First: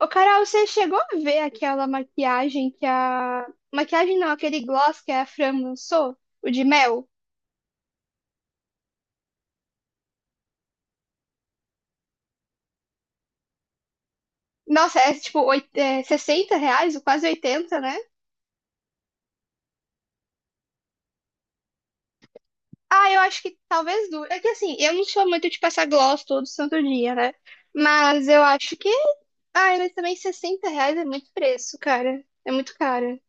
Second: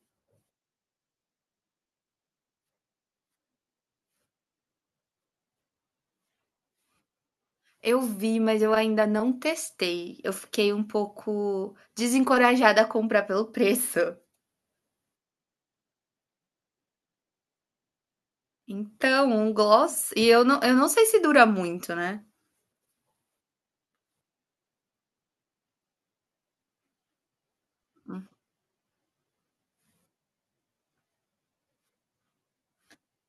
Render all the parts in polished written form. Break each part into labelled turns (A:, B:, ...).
A: Ô, Carol, você chegou a ver aquela maquiagem que a. Maquiagem não, aquele gloss que a Fran lançou? O de mel?
B: Eu vi, mas eu ainda não testei. Eu fiquei um pouco desencorajada a comprar pelo preço.
A: Nossa, é tipo R$ 60, ou quase oitenta, né?
B: Então, um gloss. E eu não sei se dura muito, né?
A: Ah, eu acho que talvez dure. É que assim, eu não sou muito de passar gloss todo santo dia, né? Mas eu acho que. Ai, mas também 60 reais é muito preço, cara. É muito caro.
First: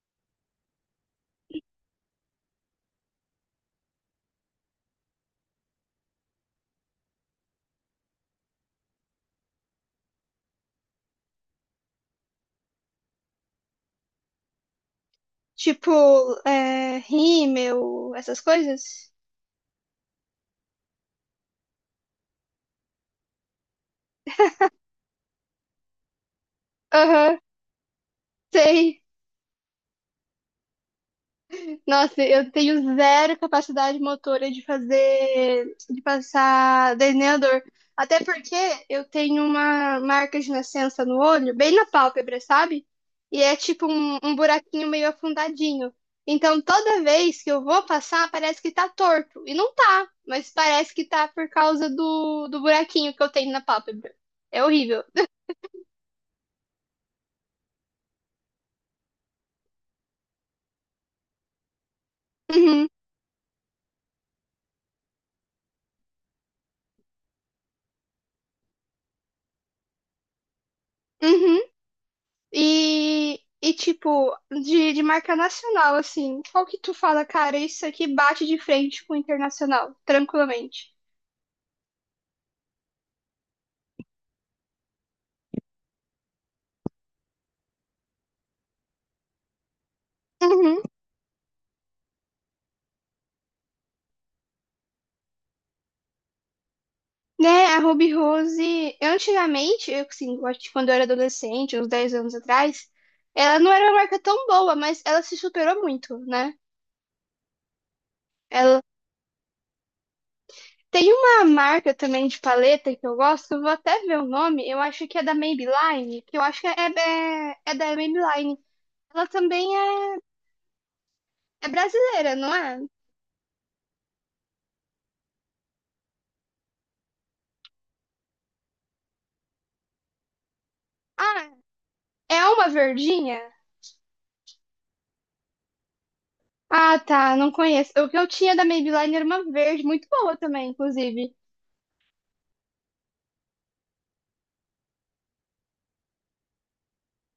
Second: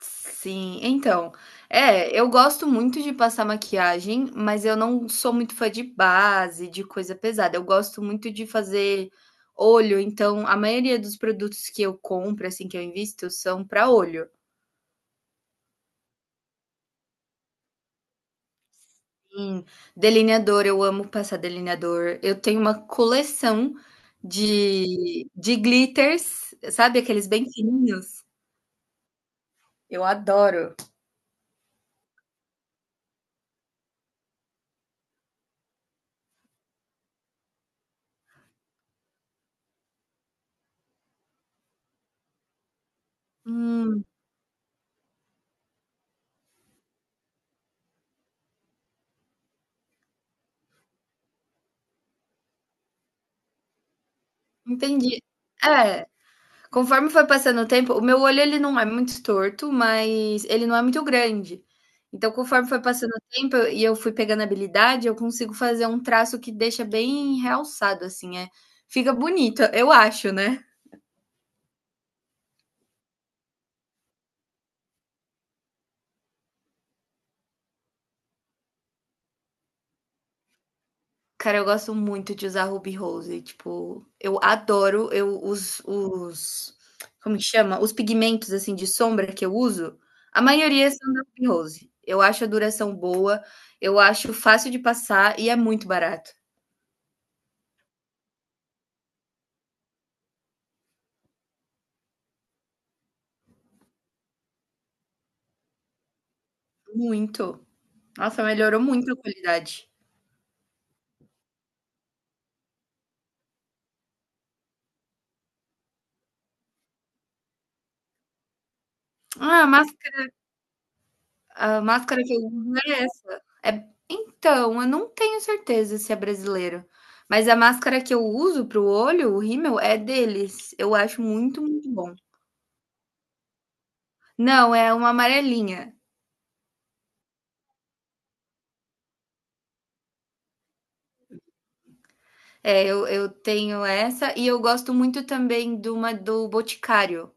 B: Sim, então. É, eu gosto muito de passar maquiagem, mas eu não sou muito fã de base, de coisa pesada. Eu gosto muito de fazer olho, então a maioria dos produtos que eu compro, assim, que eu invisto, são para olho.
A: Tipo, é, rímel, essas coisas?
B: Sim, delineador, eu amo passar delineador. Eu tenho uma coleção de glitters, sabe aqueles
A: Aham,
B: bem fininhos?
A: sei.
B: Eu adoro.
A: Nossa, eu tenho zero capacidade motora de fazer, de passar delineador. Até porque eu tenho uma marca de nascença no olho, bem na pálpebra, sabe? E é tipo
B: Hum,
A: um buraquinho meio afundadinho. Então toda vez que eu vou passar, parece que tá torto. E não tá, mas parece que tá por causa do buraquinho que eu tenho na pálpebra. É horrível.
B: entendi. É, conforme foi passando o tempo, o meu olho ele não é muito torto, mas ele não é muito grande. Então, conforme foi
A: Uhum,
B: passando o tempo e eu fui pegando habilidade, eu consigo fazer um traço que deixa bem realçado, assim, fica bonito, eu acho, né?
A: uhum. E, e tipo, de marca nacional, assim, qual que tu fala, cara, isso aqui bate de frente com o internacional, tranquilamente.
B: Cara, eu gosto muito de usar Ruby Rose, tipo, eu adoro, eu os como que chama? Os pigmentos, assim, de sombra que eu uso, a
A: Uhum.
B: maioria são da Ruby Rose. Eu acho a duração boa, eu acho fácil de passar e é muito barato,
A: Né, a Ruby Rose, antigamente, eu, assim, eu acho que quando eu era adolescente, uns 10 anos atrás, ela não era uma marca tão boa, mas ela se superou muito, né?
B: muito. Nossa, melhorou
A: Ela
B: muito a qualidade.
A: tem uma marca também de paleta que eu gosto, eu vou até ver o nome, eu acho que é da Maybelline, que eu acho que é da Maybelline. Ela
B: Ah,
A: também é, é
B: a máscara que
A: brasileira,
B: eu
A: não
B: uso
A: é?
B: é essa. Então, eu não tenho certeza se é brasileiro, mas a máscara que eu uso para o olho, o rímel, é deles. Eu acho muito, muito bom.
A: É uma verdinha?
B: Não, é uma amarelinha.
A: Ah, tá, não conheço. O que eu tinha da Maybelline era uma verde, muito boa também, inclusive.
B: É, eu tenho essa e eu gosto muito também de uma do Boticário,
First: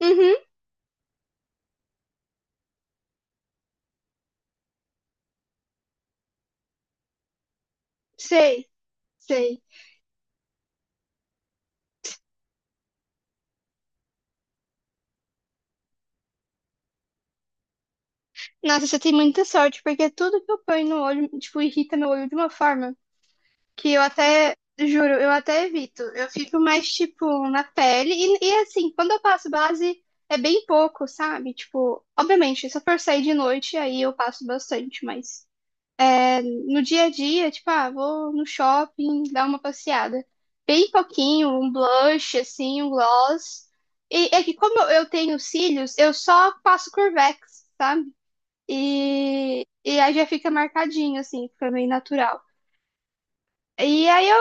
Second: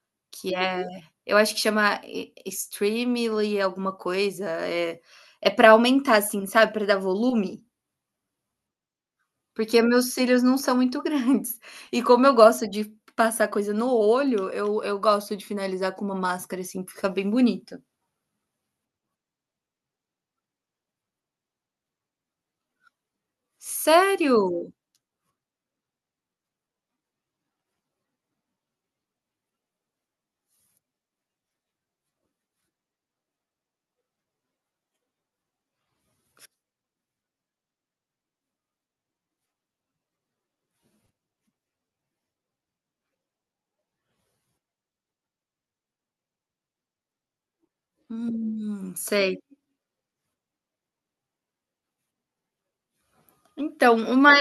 A: Uhum,
B: que é eu acho que chama e Streamly alguma coisa, é para aumentar, assim, sabe, para dar volume,
A: sei, sei.
B: porque meus cílios não são muito grandes. E como eu gosto de passar coisa no olho, eu gosto de finalizar com uma máscara, assim, que fica bem bonito.
A: Nossa, você tem muita sorte, porque tudo que eu ponho no olho, tipo, irrita meu olho de uma forma que eu até,
B: Sério?
A: juro, eu até evito. Eu fico mais, tipo, na pele. E assim, quando eu passo base, é bem pouco, sabe? Tipo, obviamente, se eu for sair de noite, aí eu passo bastante, mas no dia a dia, tipo, ah, vou no shopping dar uma passeada. Bem pouquinho, um blush, assim, um gloss. E é que como eu tenho cílios, eu só passo Curvex, sabe?
B: Sei.
A: E aí já fica marcadinho, assim, fica meio natural.
B: Então,
A: E aí
B: uma
A: eu.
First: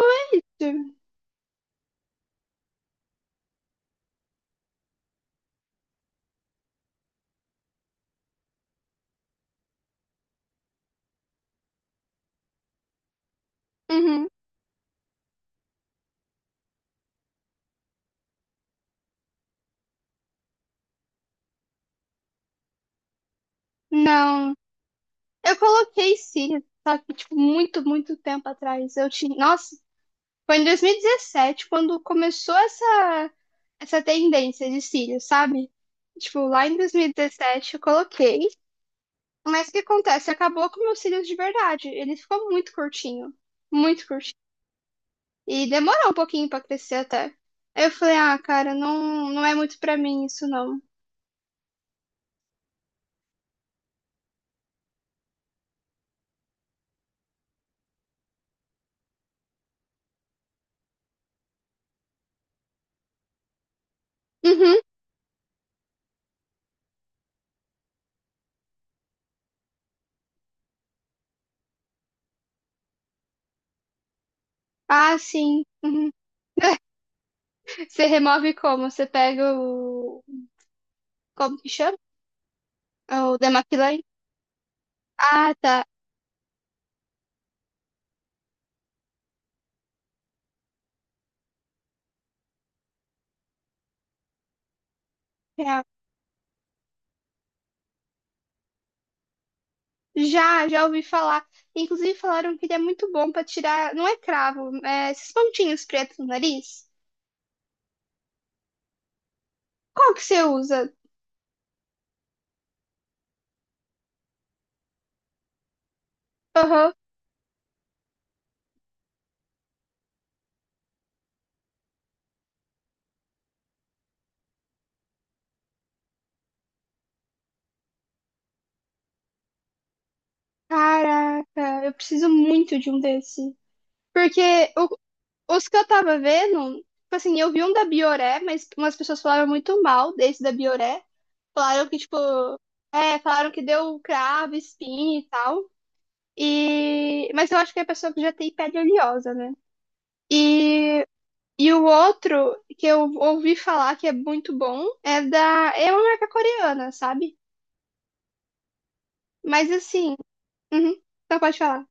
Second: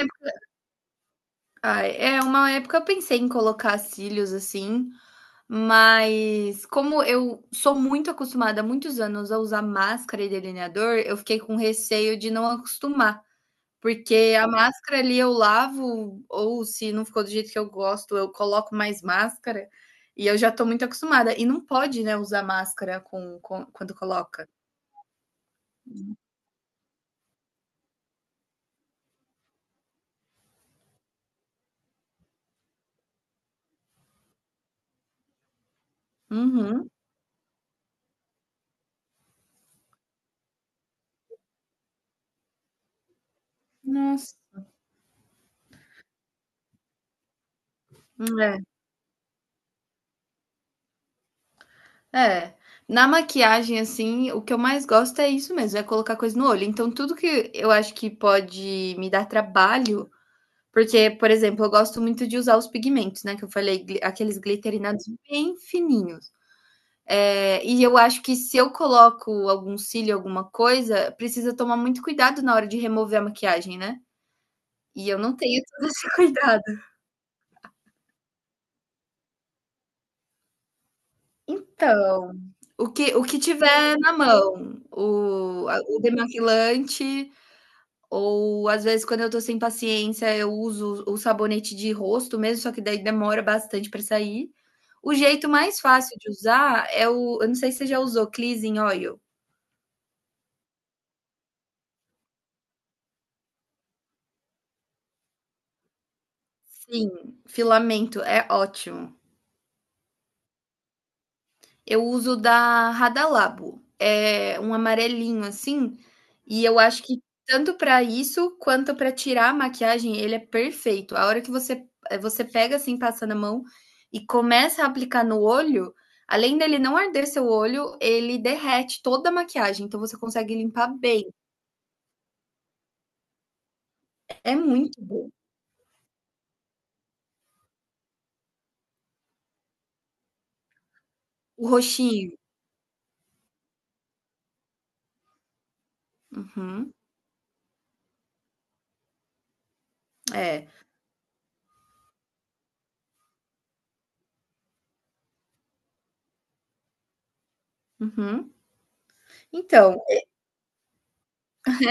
B: Ah, uma época eu pensei em colocar cílios assim, mas como eu sou muito acostumada há muitos anos a usar máscara e delineador, eu fiquei com receio de não acostumar.
A: Uhum.
B: Porque a máscara ali eu lavo, ou se não ficou do jeito que eu gosto, eu coloco mais máscara, e eu já tô muito acostumada. E não pode, né, usar máscara com quando coloca.
A: Não. Eu coloquei cílios, só que, tipo, muito, muito tempo atrás. Eu tinha. Nossa. Foi em 2017 quando começou essa, essa tendência de cílios, sabe? Tipo, lá em
B: Uhum.
A: 2017 eu coloquei, mas o que acontece? Acabou com meus cílios de verdade. Ele ficou muito curtinho, muito
B: Nossa.
A: curtinho. E demorou um pouquinho pra crescer até. Aí eu falei, ah,
B: É.
A: cara, não, não é muito pra mim isso não.
B: É. Na maquiagem, assim, o que eu mais gosto é isso mesmo, é colocar coisa no olho. Então, tudo que eu acho que pode me dar trabalho porque, por exemplo, eu gosto muito de usar os pigmentos, né, que eu falei, gli aqueles
A: Uhum.
B: glicerinados bem fininhos. E eu acho que se eu coloco algum cílio, alguma coisa, precisa tomar muito cuidado na hora de remover a maquiagem, né. E
A: Ah,
B: eu não tenho
A: sim.
B: todo esse
A: Uhum.
B: cuidado.
A: Você remove como? Você pega o. Como que chama?
B: Então, o que o
A: O
B: que tiver
A: demaquilante?
B: na mão,
A: Ah,
B: o a
A: tá.
B: o demaquilante. Ou às vezes, quando eu tô sem paciência, eu uso o sabonete de rosto mesmo, só que daí demora bastante para sair. O jeito mais
A: É.
B: fácil de usar é o eu não sei se você já usou Cleansing Oil.
A: Já, já ouvi falar. Inclusive falaram que ele é muito bom pra tirar, não é cravo, é esses pontinhos pretos no nariz.
B: Sim, filamento, é ótimo.
A: Qual que você usa?
B: Eu uso da Radalabo, é um amarelinho assim, e eu
A: Aham.
B: acho que tanto para isso quanto para tirar a maquiagem ele é perfeito. A hora que você pega assim, passa na mão e começa a aplicar no olho, além dele não arder seu olho, ele derrete toda a maquiagem, então você consegue limpar bem.
A: Caraca, eu preciso muito de um desse. Porque
B: É
A: o-
B: muito bom.
A: os que eu tava vendo, tipo assim, eu vi um da Bioré, mas umas pessoas falaram muito mal desse da Bioré.
B: O
A: Falaram que, tipo,
B: roxinho.
A: é, falaram que deu cravo, espinha e tal.
B: Uhum.
A: E... Mas eu acho que é a pessoa que já tem pele oleosa, né?
B: É.
A: E e o outro que eu ouvi falar que é muito bom é da. É uma marca coreana, sabe?
B: Uhum.
A: Mas
B: Então,
A: assim. Uhum, não pode falar.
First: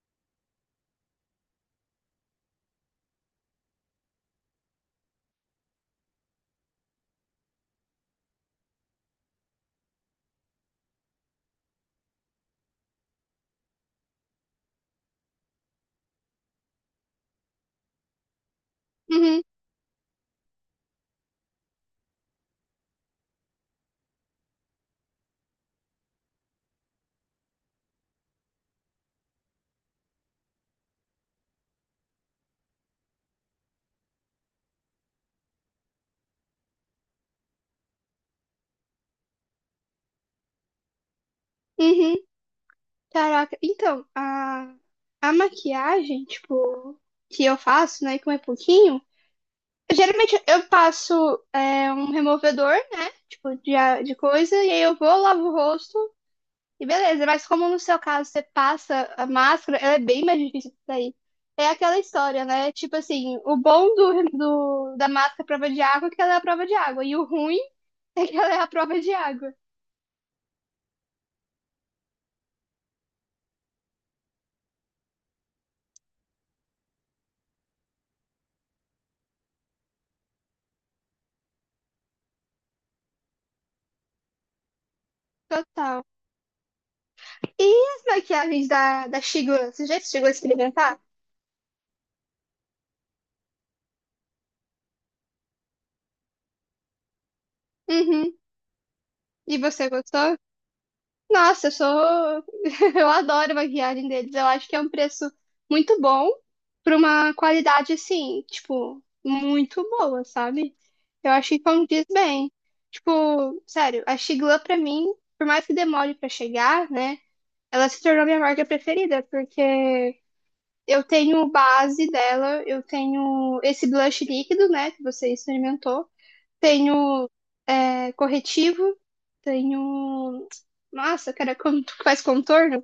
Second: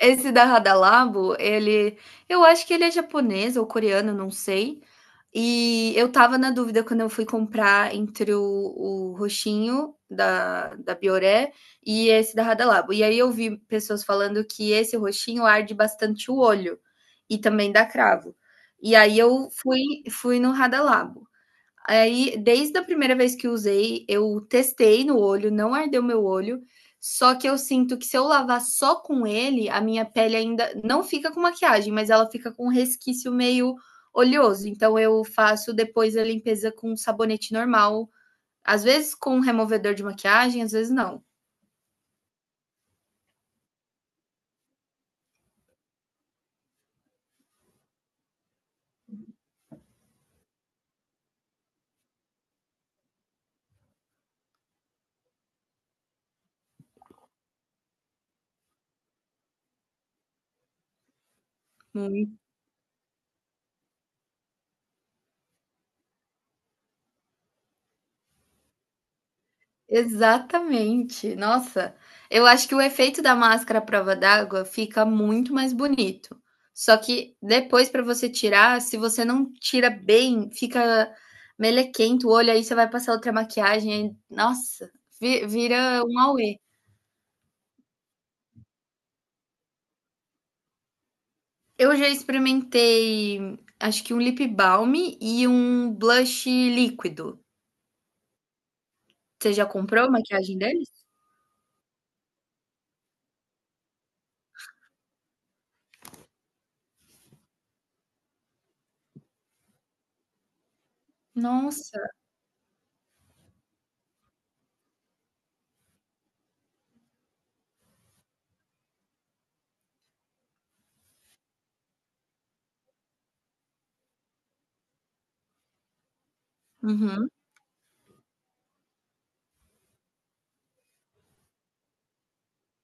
B: esse da Radalabo, ele eu acho que ele é japonês ou coreano, não sei. E eu estava na dúvida quando eu fui comprar entre o roxinho da Bioré e esse da Radalabo. E aí eu vi pessoas falando que esse roxinho arde bastante o olho e também dá cravo. E aí
A: Uhum,
B: eu fui no Radalabo. Aí, desde a primeira vez que usei, eu testei no olho, não ardeu meu olho. Só que eu sinto que se eu lavar só com ele, a minha pele ainda não fica com maquiagem, mas ela fica com um resquício meio oleoso. Então eu faço depois a limpeza com sabonete normal, às vezes com um removedor de maquiagem, às vezes não.
A: uhum, caraca. Então, a maquiagem, tipo, que eu faço, né, com é pouquinho. Geralmente eu passo é, um removedor, né? Tipo, de, a- de coisa, e aí eu vou, lavo o rosto. E beleza, mas como no seu caso você passa a máscara, ela é bem mais difícil de sair. É aquela
B: Não.
A: história, né? Tipo assim, o bom da máscara prova de água é que ela é a prova de água. E o ruim é que ela é a prova de água.
B: Exatamente. Nossa, eu acho que o efeito da máscara à prova d'água fica muito mais bonito. Só que depois para você tirar, se você não tira bem, fica melequento o olho, aí você vai passar outra maquiagem, aí nossa, vi vira
A: Total.
B: um auê.
A: E as maquiagens da Shigula? Você já chegou a experimentar?
B: Eu já experimentei, acho que um lip balm e um blush líquido.
A: Uhum.
B: Você
A: E
B: já
A: você
B: comprou a
A: gostou?
B: maquiagem deles?
A: Nossa, eu sou. Eu adoro a maquiagem deles. Eu acho que é um preço muito bom para uma qualidade assim, tipo, muito boa, sabe? Eu acho que
B: Nossa.
A: condiz bem. Tipo, sério, a Sigla pra mim, por mais que demore pra chegar, né? Ela se tornou minha marca preferida, porque eu tenho base dela, eu tenho esse blush líquido, né, que você experimentou,
B: Uhum.
A: tenho é, corretivo, tenho. Nossa, cara, como tu faz contorno?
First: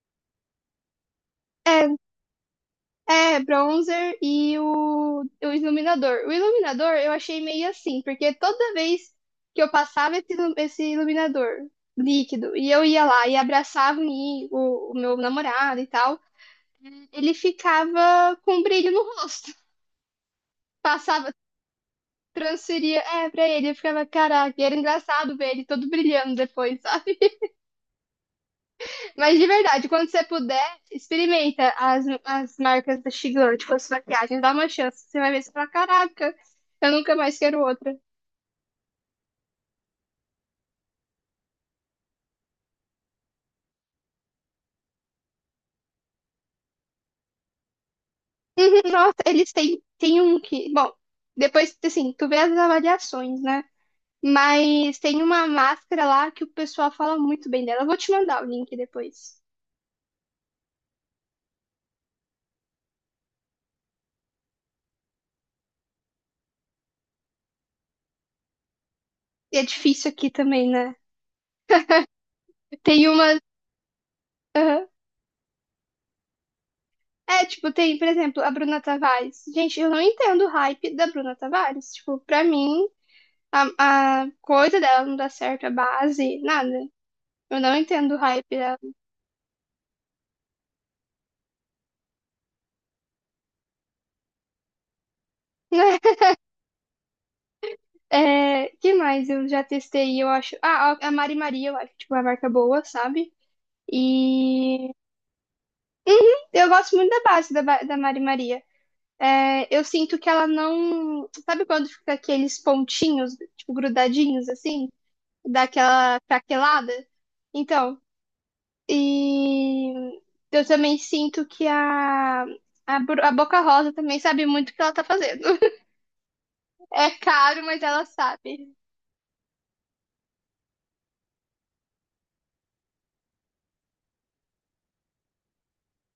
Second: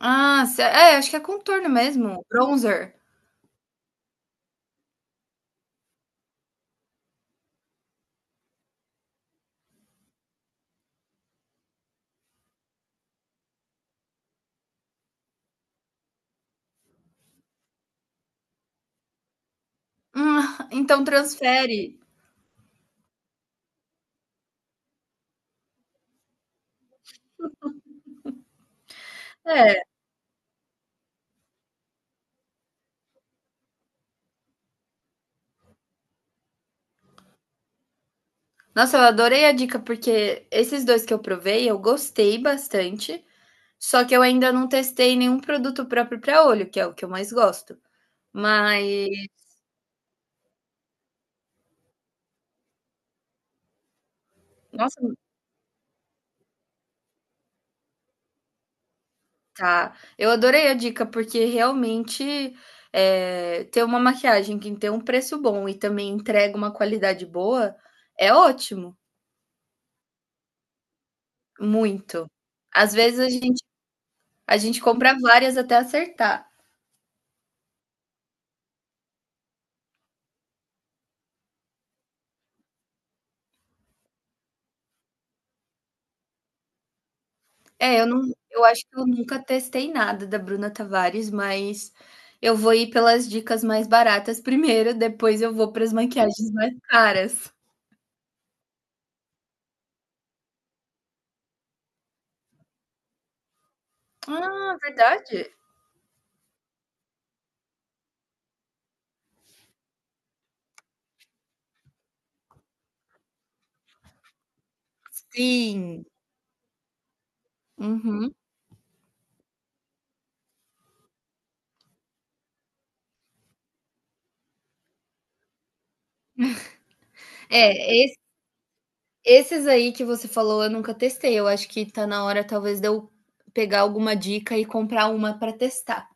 B: Ah, se é, acho que é contorno mesmo, bronzer.
A: É, bronzer e o iluminador. O iluminador eu achei meio assim, porque toda vez que eu passava esse iluminador líquido e eu ia lá e abraçava o meu namorado e tal, ele ficava com um brilho no rosto.
B: Ah, então
A: Passava,
B: transfere.
A: transferia, é, pra ele, eu ficava, caraca, e era engraçado ver ele todo brilhando depois, sabe? Mas de verdade, quando você puder, experimenta as marcas da Shigan, tipo as maquiagens, dá uma chance. Você vai ver se fala, caraca, eu nunca mais quero outra.
B: Nossa, eu adorei a dica, porque esses dois que eu provei, eu gostei bastante, só que eu ainda não testei nenhum produto próprio para olho, que é o que eu mais gosto.
A: Uhum.
B: Mas,
A: Nossa, eles têm um que. Bom, depois, assim, tu vê as avaliações, né? Mas
B: nossa,
A: tem uma máscara lá que o pessoal fala muito bem dela. Eu vou te mandar o link depois.
B: tá. Eu adorei a dica, porque realmente ter uma maquiagem que tem um preço bom e também entrega uma qualidade boa é ótimo,
A: E é difícil aqui também, né?
B: muito. Às
A: Tem
B: vezes a
A: uma.
B: gente, a gente
A: Aham.
B: compra várias até acertar.
A: É, tipo, tem, por exemplo, a Bruna Tavares. Gente, eu não entendo o hype da Bruna Tavares. Tipo, pra mim. A, a coisa dela não dá certo, a base, nada. Eu não
B: É,
A: entendo o hype
B: eu
A: dela.
B: acho que eu nunca testei nada da Bruna Tavares, mas eu vou ir pelas dicas mais baratas primeiro, depois eu vou para as maquiagens mais caras.
A: É, que mais eu já testei, eu acho. Ah, a Mari Maria, eu acho, tipo, uma marca boa, sabe?
B: Ah,
A: E.
B: verdade?
A: Uhum, eu gosto muito da base da Mari Maria. É, eu sinto que ela não. Sabe quando fica aqueles pontinhos, tipo, grudadinhos, assim? Dá
B: Sim.
A: aquela craquelada? Então.
B: Uhum.
A: E eu também sinto que a Boca Rosa também sabe muito o que ela tá fazendo. É caro, mas
B: É,
A: ela
B: es
A: sabe.
B: esses aí que você falou eu nunca testei, eu acho que tá na hora talvez de eu pegar alguma dica e comprar uma para testar.